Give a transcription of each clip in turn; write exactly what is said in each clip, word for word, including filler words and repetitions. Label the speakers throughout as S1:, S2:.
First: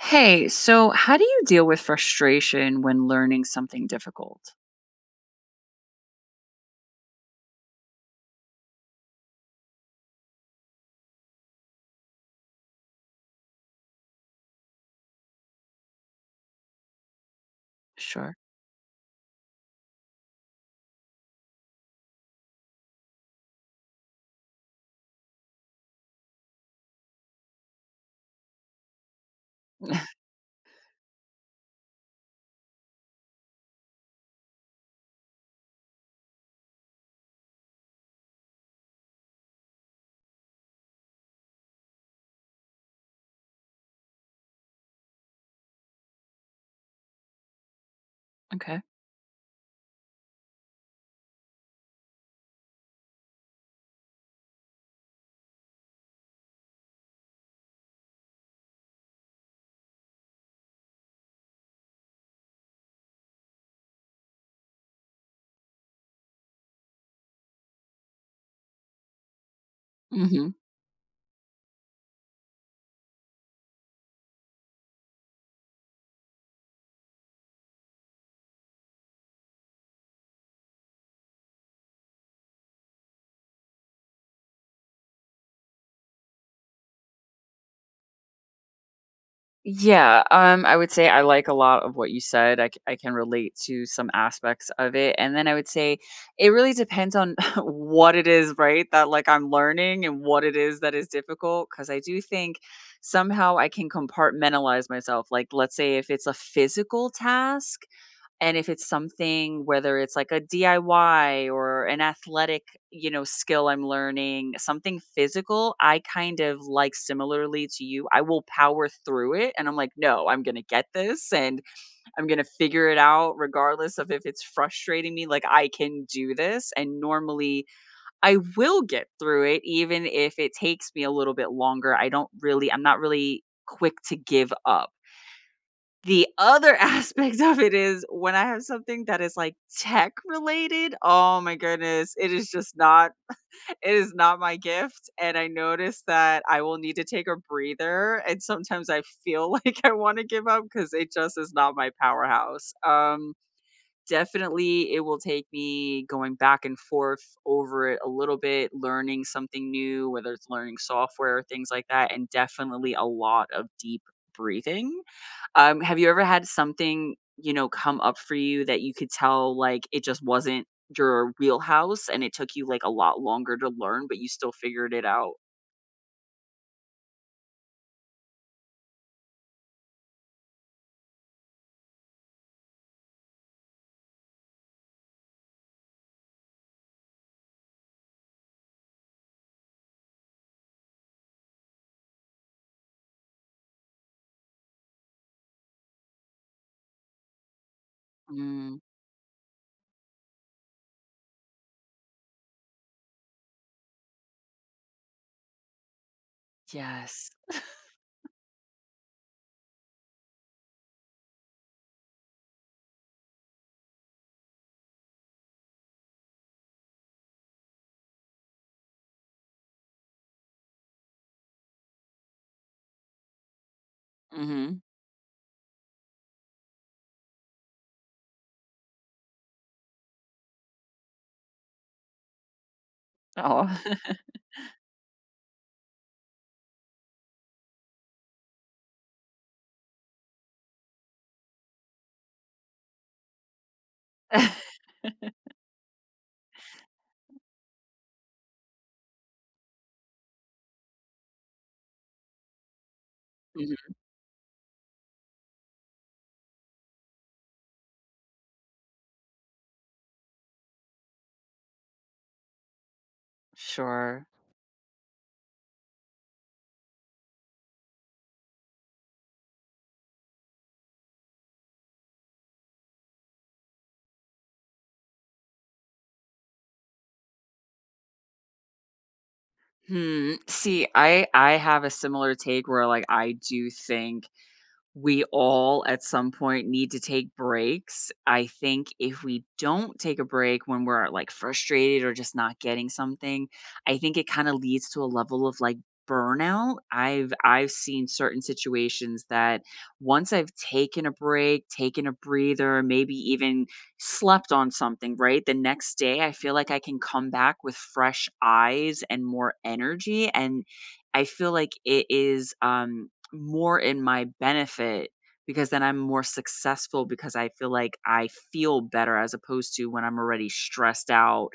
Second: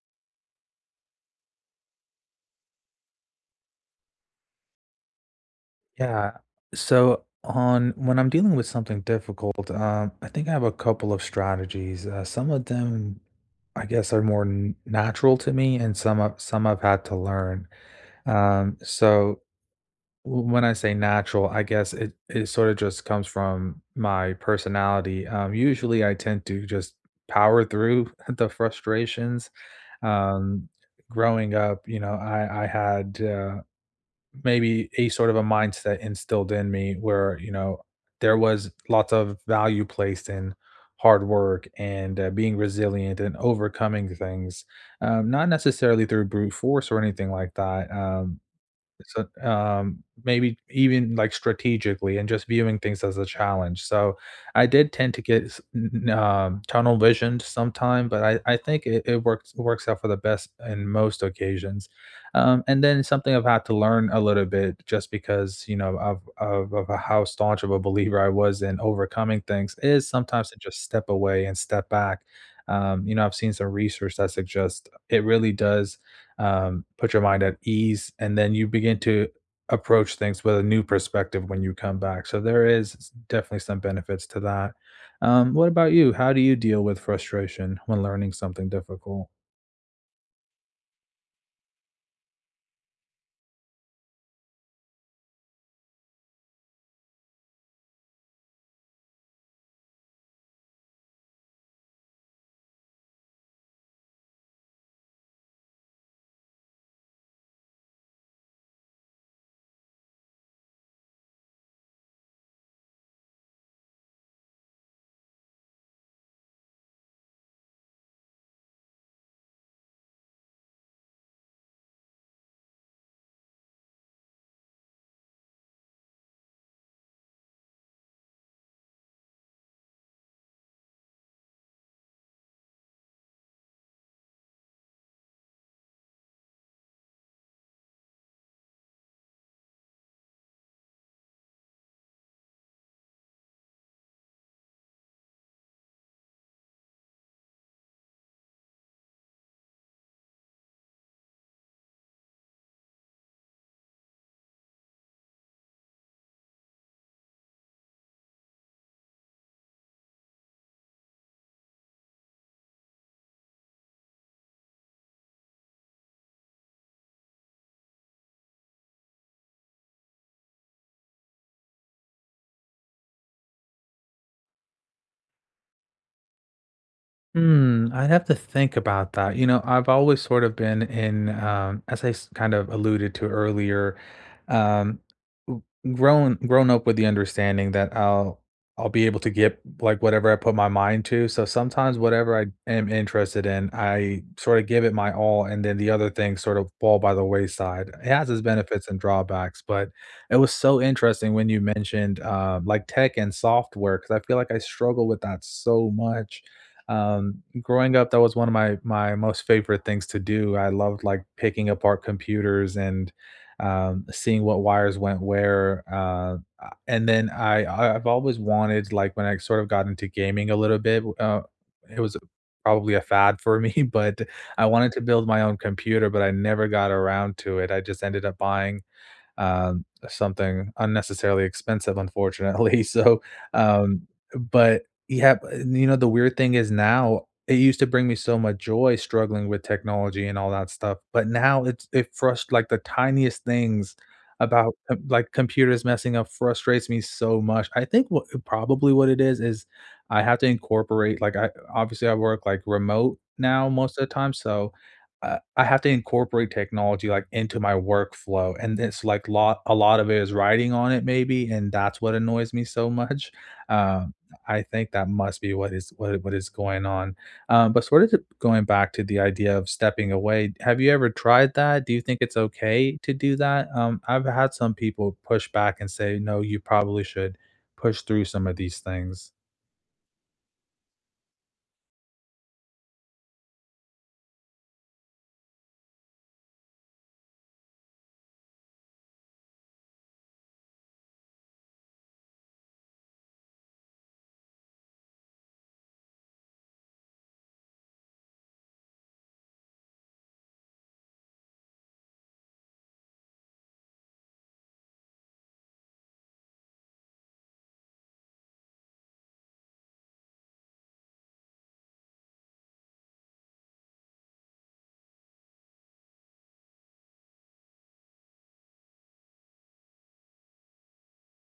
S1: Hey, so how do you deal with frustration when learning something difficult?
S2: Yeah. So on when I'm dealing with something difficult, um, I think I have a couple of strategies. Uh, some of them, I guess, are more n- natural to me, and some I've, some I've had to learn.
S1: Sure.
S2: Um, so w- when I say natural, I guess it it sort of just comes from my personality. Um, usually, I tend to just power through the frustrations. Um, Growing up, you know, I I had. Uh, maybe a sort of a mindset instilled in me where you know there was lots of value placed in hard work and uh, being resilient and overcoming things, um, not necessarily through brute force or anything like that um,
S1: Okay.
S2: so, um, maybe even, like, strategically and just viewing things as a challenge. So, I did tend to get s n n um, tunnel visioned sometime, but I I think it it works works out for the best in most occasions. Um, and then something I've had to learn a little bit just because, you know, of of of how staunch of a believer I was in overcoming things is
S1: hmm
S2: sometimes to just step away and step back. Um, you know, I've seen some research that suggests it really does, um, put your mind at ease, and then you begin to approach things with a new perspective when you come back. So there is s- definitely some benefits to that. Um, what about you? How do you deal with frustration when learning something difficult?
S1: Yeah, um, I would say I like a lot of what you said. I, c- I can relate to some aspects of it. And then I would say it really depends on what it is, right? That like I'm learning and what it is that is difficult. Cause I do think somehow I can compartmentalize myself. Like, let's say if it's a physical task. And if it's something, whether it's like a D I Y or an athletic, you know, skill I'm learning, something physical, I kind of like similarly to you, I will power through it. And I'm like, no, I'm going to get this and I'm going to figure it out, regardless of if it's frustrating me. Like, I can do this. And normally I will get through it, even if it takes me a little bit longer. I don't really, I'm not really quick to give up. The other aspect of it is when I have something that is, like, tech related, oh my goodness, it is just not it is not my gift, and I notice that I will need to take a breather, and sometimes I feel like I wanna give up because it just is not my powerhouse. Um, definitely, it will take me going back and forth over it a little bit, learning something new, whether it's learning software or things like that, and definitely a lot of deep breathing. Um, have you ever had something, you know, come up for you that you could tell, like, it just wasn't your wheelhouse and it took you, like, a lot longer to learn, but you still figured it out?
S2: Hmm, I'd have to think about that. You know, I've always sort of been in, um, as I s- kind of alluded to earlier, um, w- grown grown up with the understanding that I'll I'll be able to get like whatever I put my mind to. So sometimes whatever I am interested in, I sort of give it my all, and then the other things sort of fall by the wayside. It has its
S1: Mm,
S2: benefits and drawbacks, but it was so interesting when you mentioned, um, like, tech and software because I feel like I struggle with that so much.
S1: yes.
S2: Um, growing up, that was one of my my most favorite things to do. I loved like picking apart computers and, um, seeing what wires went where. Uh, uh, and then I I- I've always wanted like when I sort of got into gaming a little bit. Uh, it was probably a fad for me, but I
S1: Mhm.
S2: wanted to build my own computer, but I never got around to it. I just ended up buying, um, something unnecessarily expensive, unfortunately. So,
S1: Oh.
S2: um, but yeah, you know, the weird thing is now it used to bring me so much joy struggling with technology and all that stuff, but now it's it frust like the tiniest things about uh, like computers messing up frustrates me so much. I think what probably what it is is I have to incorporate like I obviously I work like remote now
S1: Mhm.
S2: most of the time, so I I have to incorporate technology, like, into my workflow, and it's, like, lot a lot of it is writing on it maybe, and that's what annoys me so much. Um,
S1: Sure.
S2: I think that must be what is what what is going on. Um, but sort of t going back to the idea of stepping away, have you ever tried that? Do you think it's okay to do that? Um, I've had some people push back and say, "No, you probably should push through some of these things."
S1: Hmm, see, I I have a similar take where, like, I do think we all at some point need to take breaks. I think if we don't take a break when we're like frustrated or just not getting something, I think it kind of leads to a level of like burnout. I've I've seen certain situations that once I've taken a break, taken a breather, maybe even slept on something, right? The next day I feel like I can come back with fresh eyes and more energy and I feel like it is um more in my benefit because then I'm more successful because I feel like I feel better as opposed to when I'm already stressed out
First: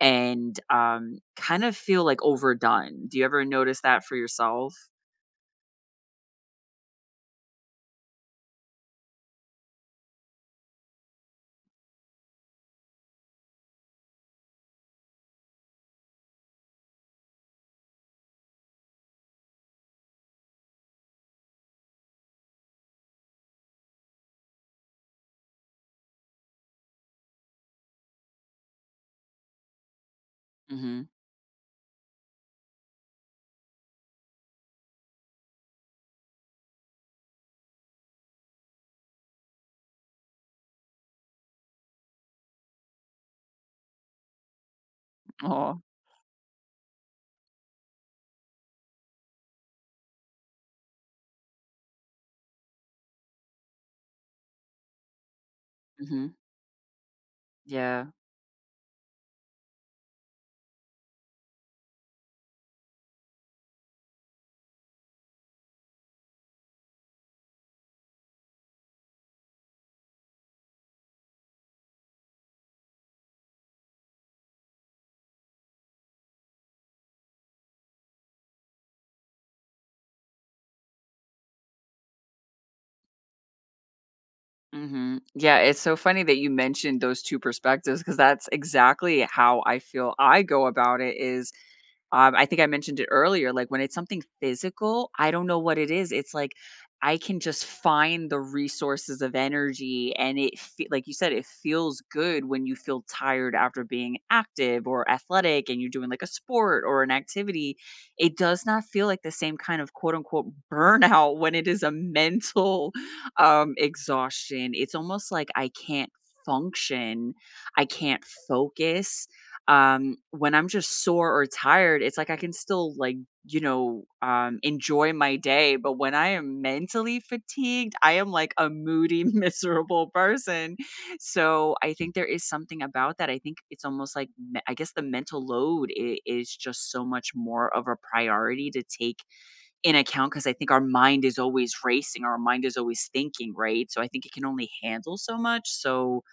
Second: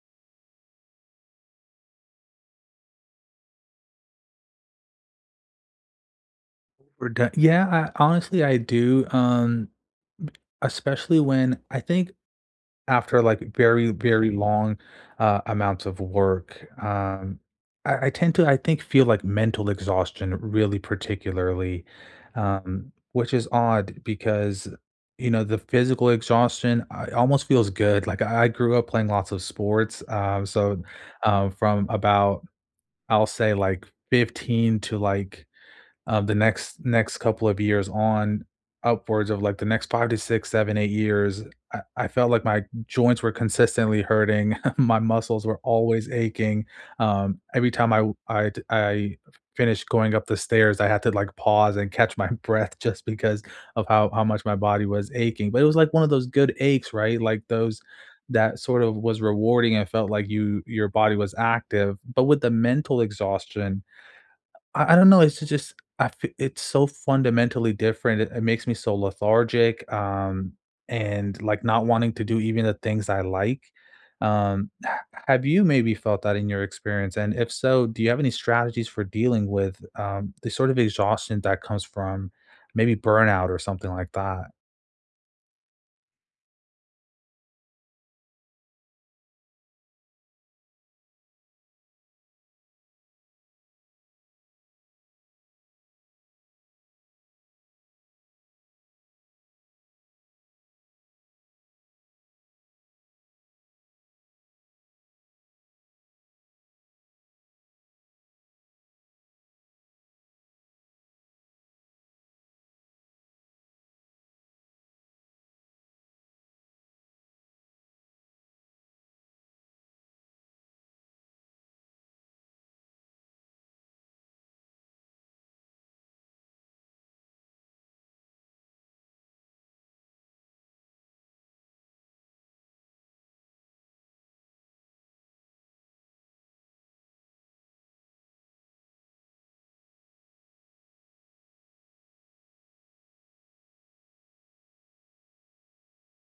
S1: and um, kind of feel like overdone. Do you ever notice that for yourself?
S2: We're do Yeah, I honestly, I do, um, especially when I think after like very very long, uh, amounts of work, um I, I tend to, I think feel like mental exhaustion really particularly, um which is odd because you know the physical exhaustion, I, almost feels good like I, I grew up playing lots of sports, um so
S1: hmm
S2: um from about, i'll say, like, fifteen to like, um, the next next couple of years on upwards of like the next five to six, seven, eight years, I I felt like my joints were consistently hurting, my muscles were
S1: Oh.
S2: always aching, um, every time I w I d I finished going up the stairs, I had to, like, pause and catch my breath just because of how how much my body was aching, but it was like one of those
S1: hmm
S2: good aches, right? Like those
S1: Yeah.
S2: that sort of was rewarding and felt like you your body was active, but with the mental exhaustion, I I don't know, it's just I F- it's so fundamentally different, it it makes me so lethargic, um, and, like, not wanting to do even the things I like. Um, ha Have you maybe felt that in your experience? And if so, do you have any strategies for dealing with, um, the sort of exhaustion that comes from maybe burnout or something like that?
S1: Hmm yeah, it's so funny that you mentioned those two perspectives because that's exactly how I feel I go about it. Is Um, I think I mentioned it earlier, like when it's something physical, I don't know what it is. It's like I can just find the resources of energy and it fe- like you said, it feels good when you feel tired after being active or athletic and you're doing like a sport or an activity. It does not feel like the same kind of quote unquote burnout when it is a mental um exhaustion. It's almost like I can't function, I can't focus um when I'm just sore or tired. It's like I can still like, you know, um enjoy my day, but when I am mentally fatigued I am like a moody miserable person. So I think there is something about that. I think it's almost like me- i guess the mental load i- is just so much more of a priority to take in account, because I think our mind is always racing, our mind is always thinking, right? So I think it can only handle so much. So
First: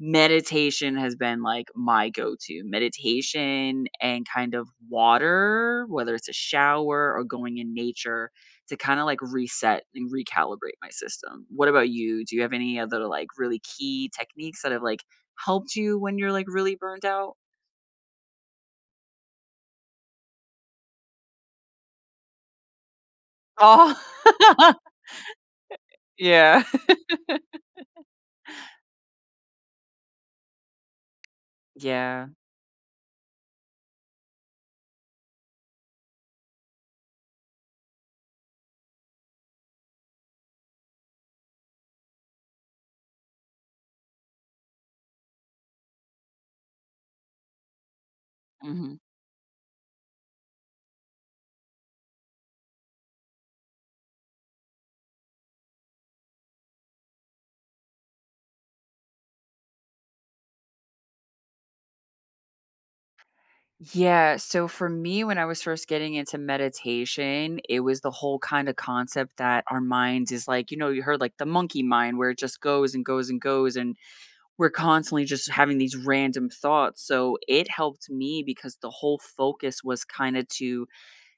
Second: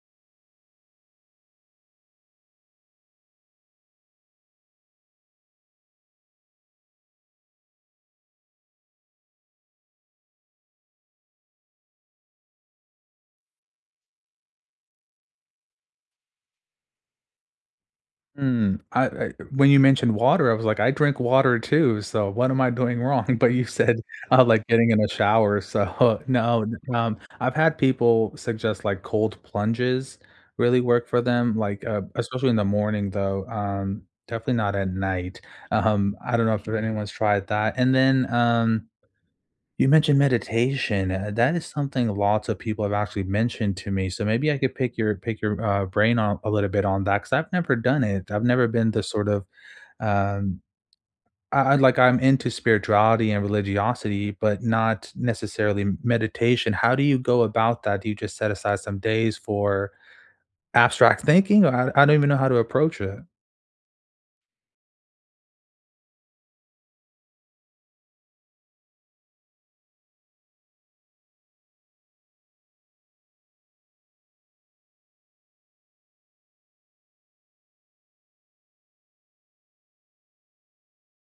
S1: meditation has been, like, my go-to. Meditation and kind of water, whether it's a shower or going in nature to kinda, like, reset and recalibrate my system. What about you? Do you have any other, like, really key techniques that have, like, helped you when you're, like, really burnt out?
S2: Mm, I I When you mentioned water, I was like, "I drink water too, so what am I doing wrong?" But you
S1: Oh,
S2: said, uh, like, getting in a shower, so
S1: yeah.
S2: no, um, I've had people suggest, like, cold plunges really work for them, like, uh,
S1: Yeah,
S2: especially in the morning, though, um, definitely not at night, um, I don't know if anyone's tried that, and then, um you mentioned meditation. Uh, that is something lots of people have actually mentioned to me. So maybe I could pick your pick your, uh, brain on a little bit on that because I've never done it. I've never been
S1: mhm.
S2: the sort of, um, I, I- like, I'm into spirituality and religiosity, but not necessarily m- meditation. How do you go about that? Do you just set aside some days for abstract thinking? Or I, I don't even know how to approach it.
S1: Yeah, so for me, when I was first getting into meditation, it was the whole kind of concept that our minds is like, you know, you heard like the monkey mind where it just goes and goes and goes, and we're constantly just having these random thoughts. So it helped me because the whole focus was kind of to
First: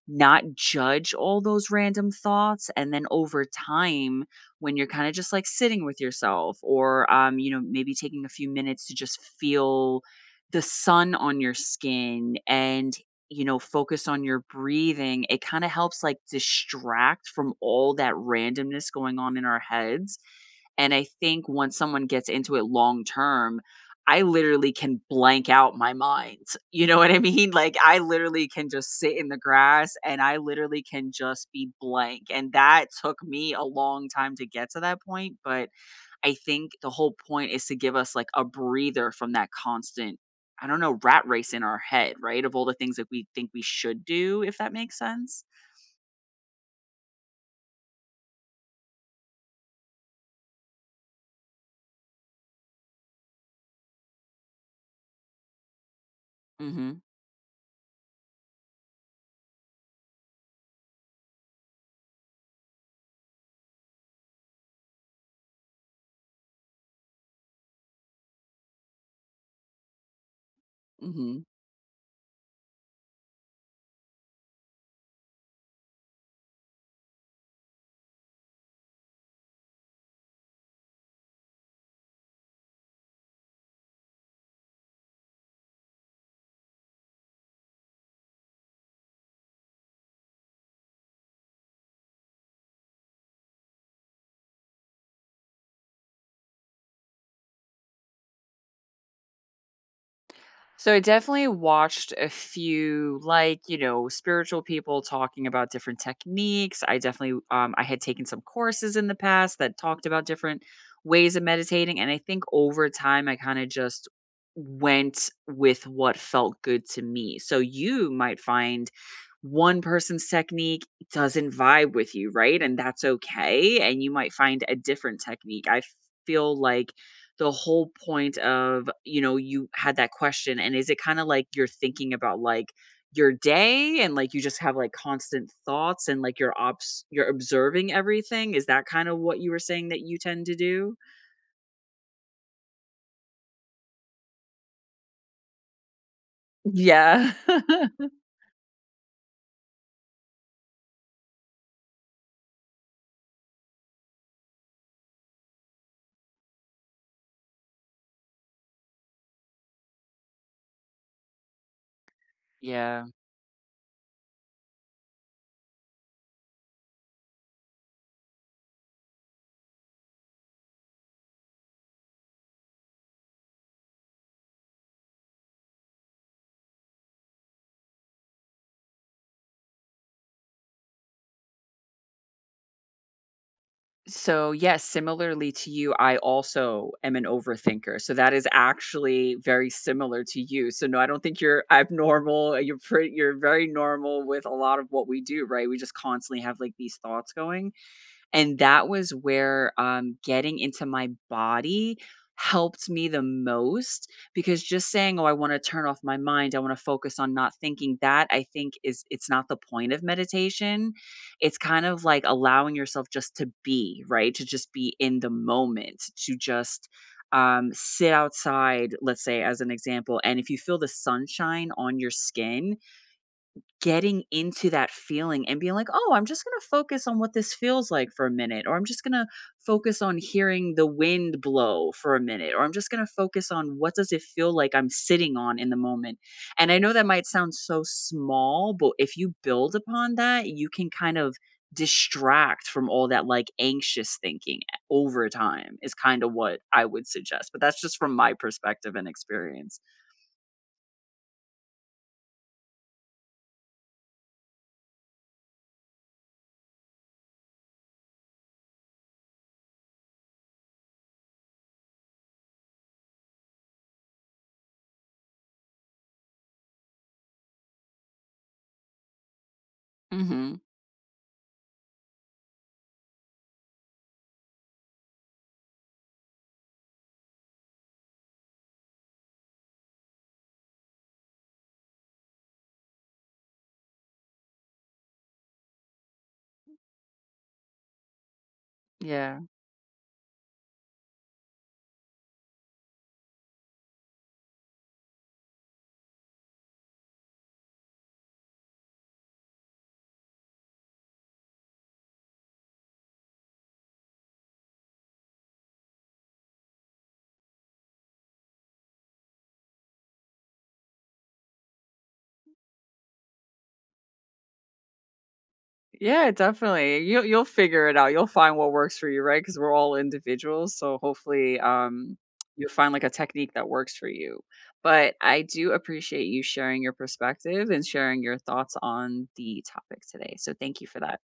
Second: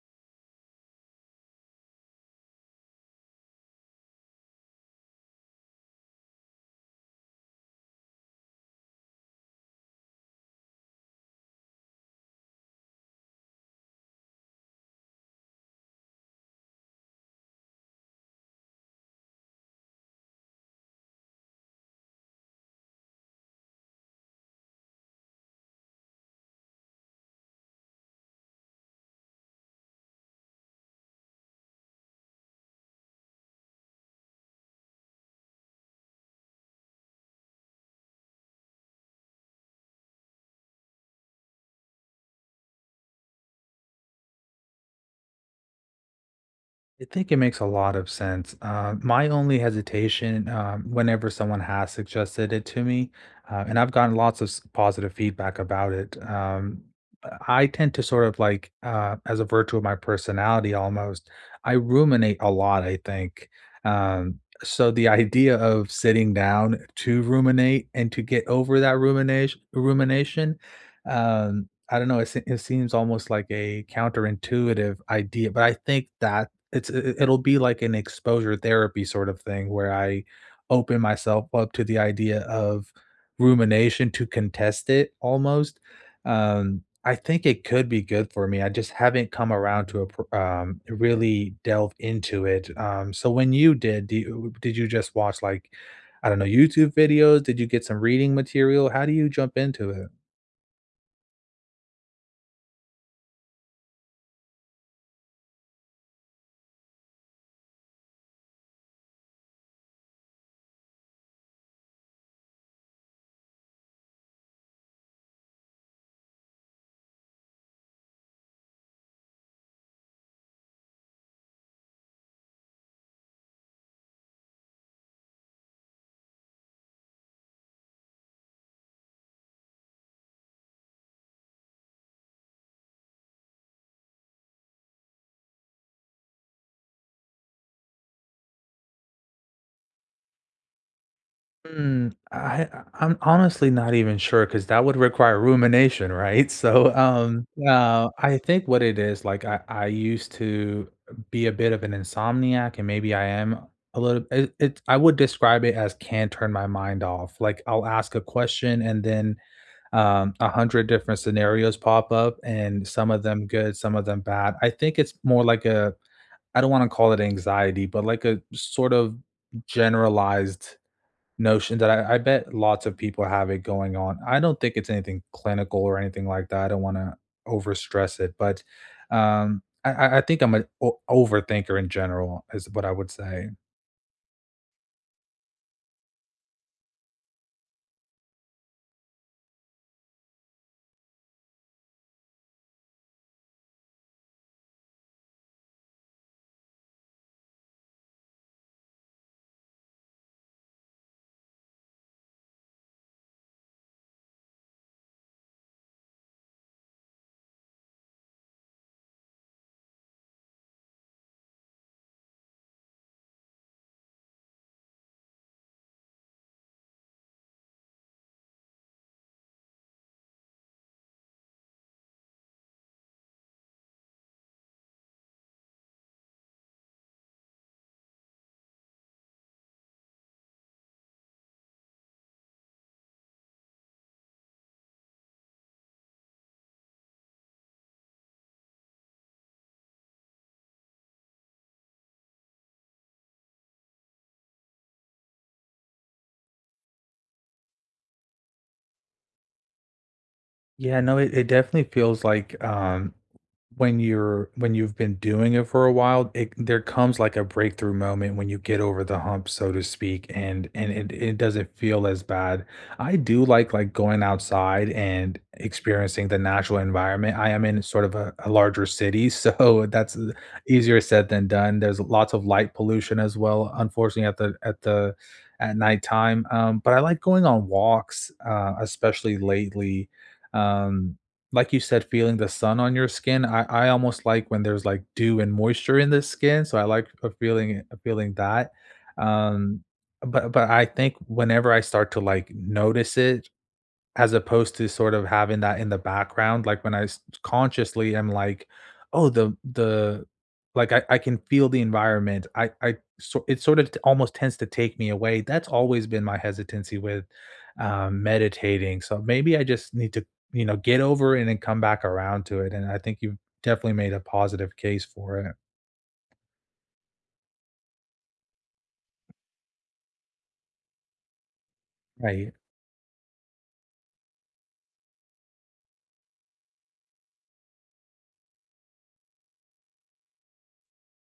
S1: not judge all those random thoughts. And then over time, when you're kind of just like sitting with yourself, or, um, you know, maybe taking a few minutes to just feel the sun on your skin and, you know, focus on your breathing, it kind of helps like distract from all that randomness going on in our heads. And I think once someone gets into it long term, I literally can blank out my mind. You know what I mean? Like I literally can just sit in the grass and I literally can just be blank. And that took me a long time to get to that point, but I think the whole point is to give us like a breather from that constant, I don't know, rat race in our head, right? Of all the things that we think we should do, if that makes sense.
S2: I think it makes a lot of sense. Uh, my only hesitation, um, whenever someone has suggested it to me, uh, and I've gotten lots of s- positive feedback about it, um,
S1: Mhm.
S2: I tend to sort of like, uh, as a virtue of my personality almost, I ruminate a lot, I think. Um, so the idea of sitting down to ruminate and to get over that rumination, rumination,
S1: Mhm.
S2: um, I don't know, it, se- it seems almost like a counterintuitive idea, but I think that it's it it'll be like an exposure therapy sort of thing where I open myself up to the idea of rumination to contest it almost. Um, I think it could be good for me. I just haven't come around to a pr um, really delve into it. Um, so when you did, do you did you just watch, like, I don't know, YouTube videos? Did you get some reading material? How do you jump into it?
S1: So I definitely watched a few, like, you know, spiritual people talking about different techniques. I definitely um I had taken some courses in the past that talked about different ways of meditating, and I think over time I kind of just went with what felt good to me. So you might find one person's technique doesn't vibe with you, right? And that's okay. And you might find a different technique. I feel like the whole point of, you know, you had that question, and is it kind of like you're thinking about like your day and like you just have like constant thoughts and like you're obs- you're observing everything? Is that kind of what you were saying that you tend to do?
S2: Mm, I I'm honestly not even sure, cause that would require rumination, right? So,
S1: Yeah.
S2: um, uh, I think what it is, like, I I used to be a bit of an insomniac, and maybe I am a little it it I would describe it as "can turn my mind off." Like, I'll ask a question, and then, um, a hundred different scenarios pop up, and
S1: Yeah.
S2: some of them good, some of them bad. I think it's more like a, I don't wanna call it anxiety, but like a sort of generalized notion that I, I bet lots of people have it going on. I don't think it's anything clinical or anything like that. I don't want to over stress it, but, um, I, I I think I'm an o- overthinker in general, is what I would say.
S1: So, yes, similarly to you, I also am an overthinker. So that is actually very similar to you. So no, I don't think you're abnormal. You're pretty, you're very normal with a lot of what we do, right? We just constantly have like these thoughts going. And that was where, um, getting into my body helped me the most, because just saying, "Oh, I wanna turn off my mind, I wanna focus on not thinking," that I think is, it's not the point of meditation. It's kind of like allowing yourself just to be, right? To just be in the moment, to just, um, sit outside, let's say, as an example, and if you feel the sunshine on your skin, getting into that feeling and being like, "Oh, I'm just gonna focus on what this feels like for a minute," or, "I'm just gonna focus on hearing the wind blow for a minute," or, "I'm just gonna focus on what does it feel like I'm sitting on in the moment." And I know that might sound so small, but if you build upon that, you can kind of distract from all that, like, anxious thinking over time, is kinda what I would suggest, but that's just from my perspective and experience.
S2: Yeah, no, it, it definitely feels like, um when you're when you've been doing it for a while, it there comes like a breakthrough moment when you get over the hump, so to speak, and and it, it doesn't feel as bad. I do like like going outside and experiencing the natural environment. I am in sort of a, a larger city, so that's e,
S1: Mhm,
S2: easier said than done. There's lots of light pollution as well, unfortunately, at the at the at nighttime. Um, but I like going on walks, uh, especially lately, um, like you said, feeling the sun on your skin, I I almost like when there's, like, dew and moisture in the skin, so I like a feeling a feeling that,
S1: yeah.
S2: um, but but I think whenever I start to, like, notice it as opposed to sort of having that in the background, like, when I s consciously am like, "Oh, the the" like, I I can feel the environment. I I So it sort of t almost tends to take me away. That's always been my hesitancy with, um, meditating, so maybe I just need to, you know, get over it and then come back around to it, and I think you've definitely made a positive case for it.
S1: Yeah, definitely. You you'll figure it out. You'll find what works for you, right? Because 'Cause we're all individuals, so hopefully, um,
S2: Right.
S1: you'll find, like, a technique that works for you. But I do appreciate you sharing your perspective and sharing your thoughts on the topic today, so thank you for that.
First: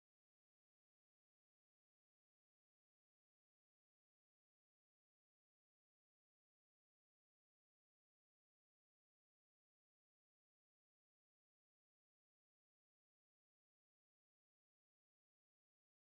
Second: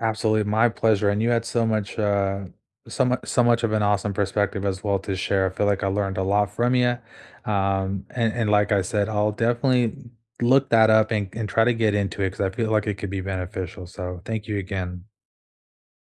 S2: Absolutely, my pleasure, and you had so much, uh, so much, so much of an awesome perspective as well to share. I feel like I learned a lot from you, um, and and like I said, I'll definitely look that up and and try to get into it because I feel like it could be beneficial. So thank you again.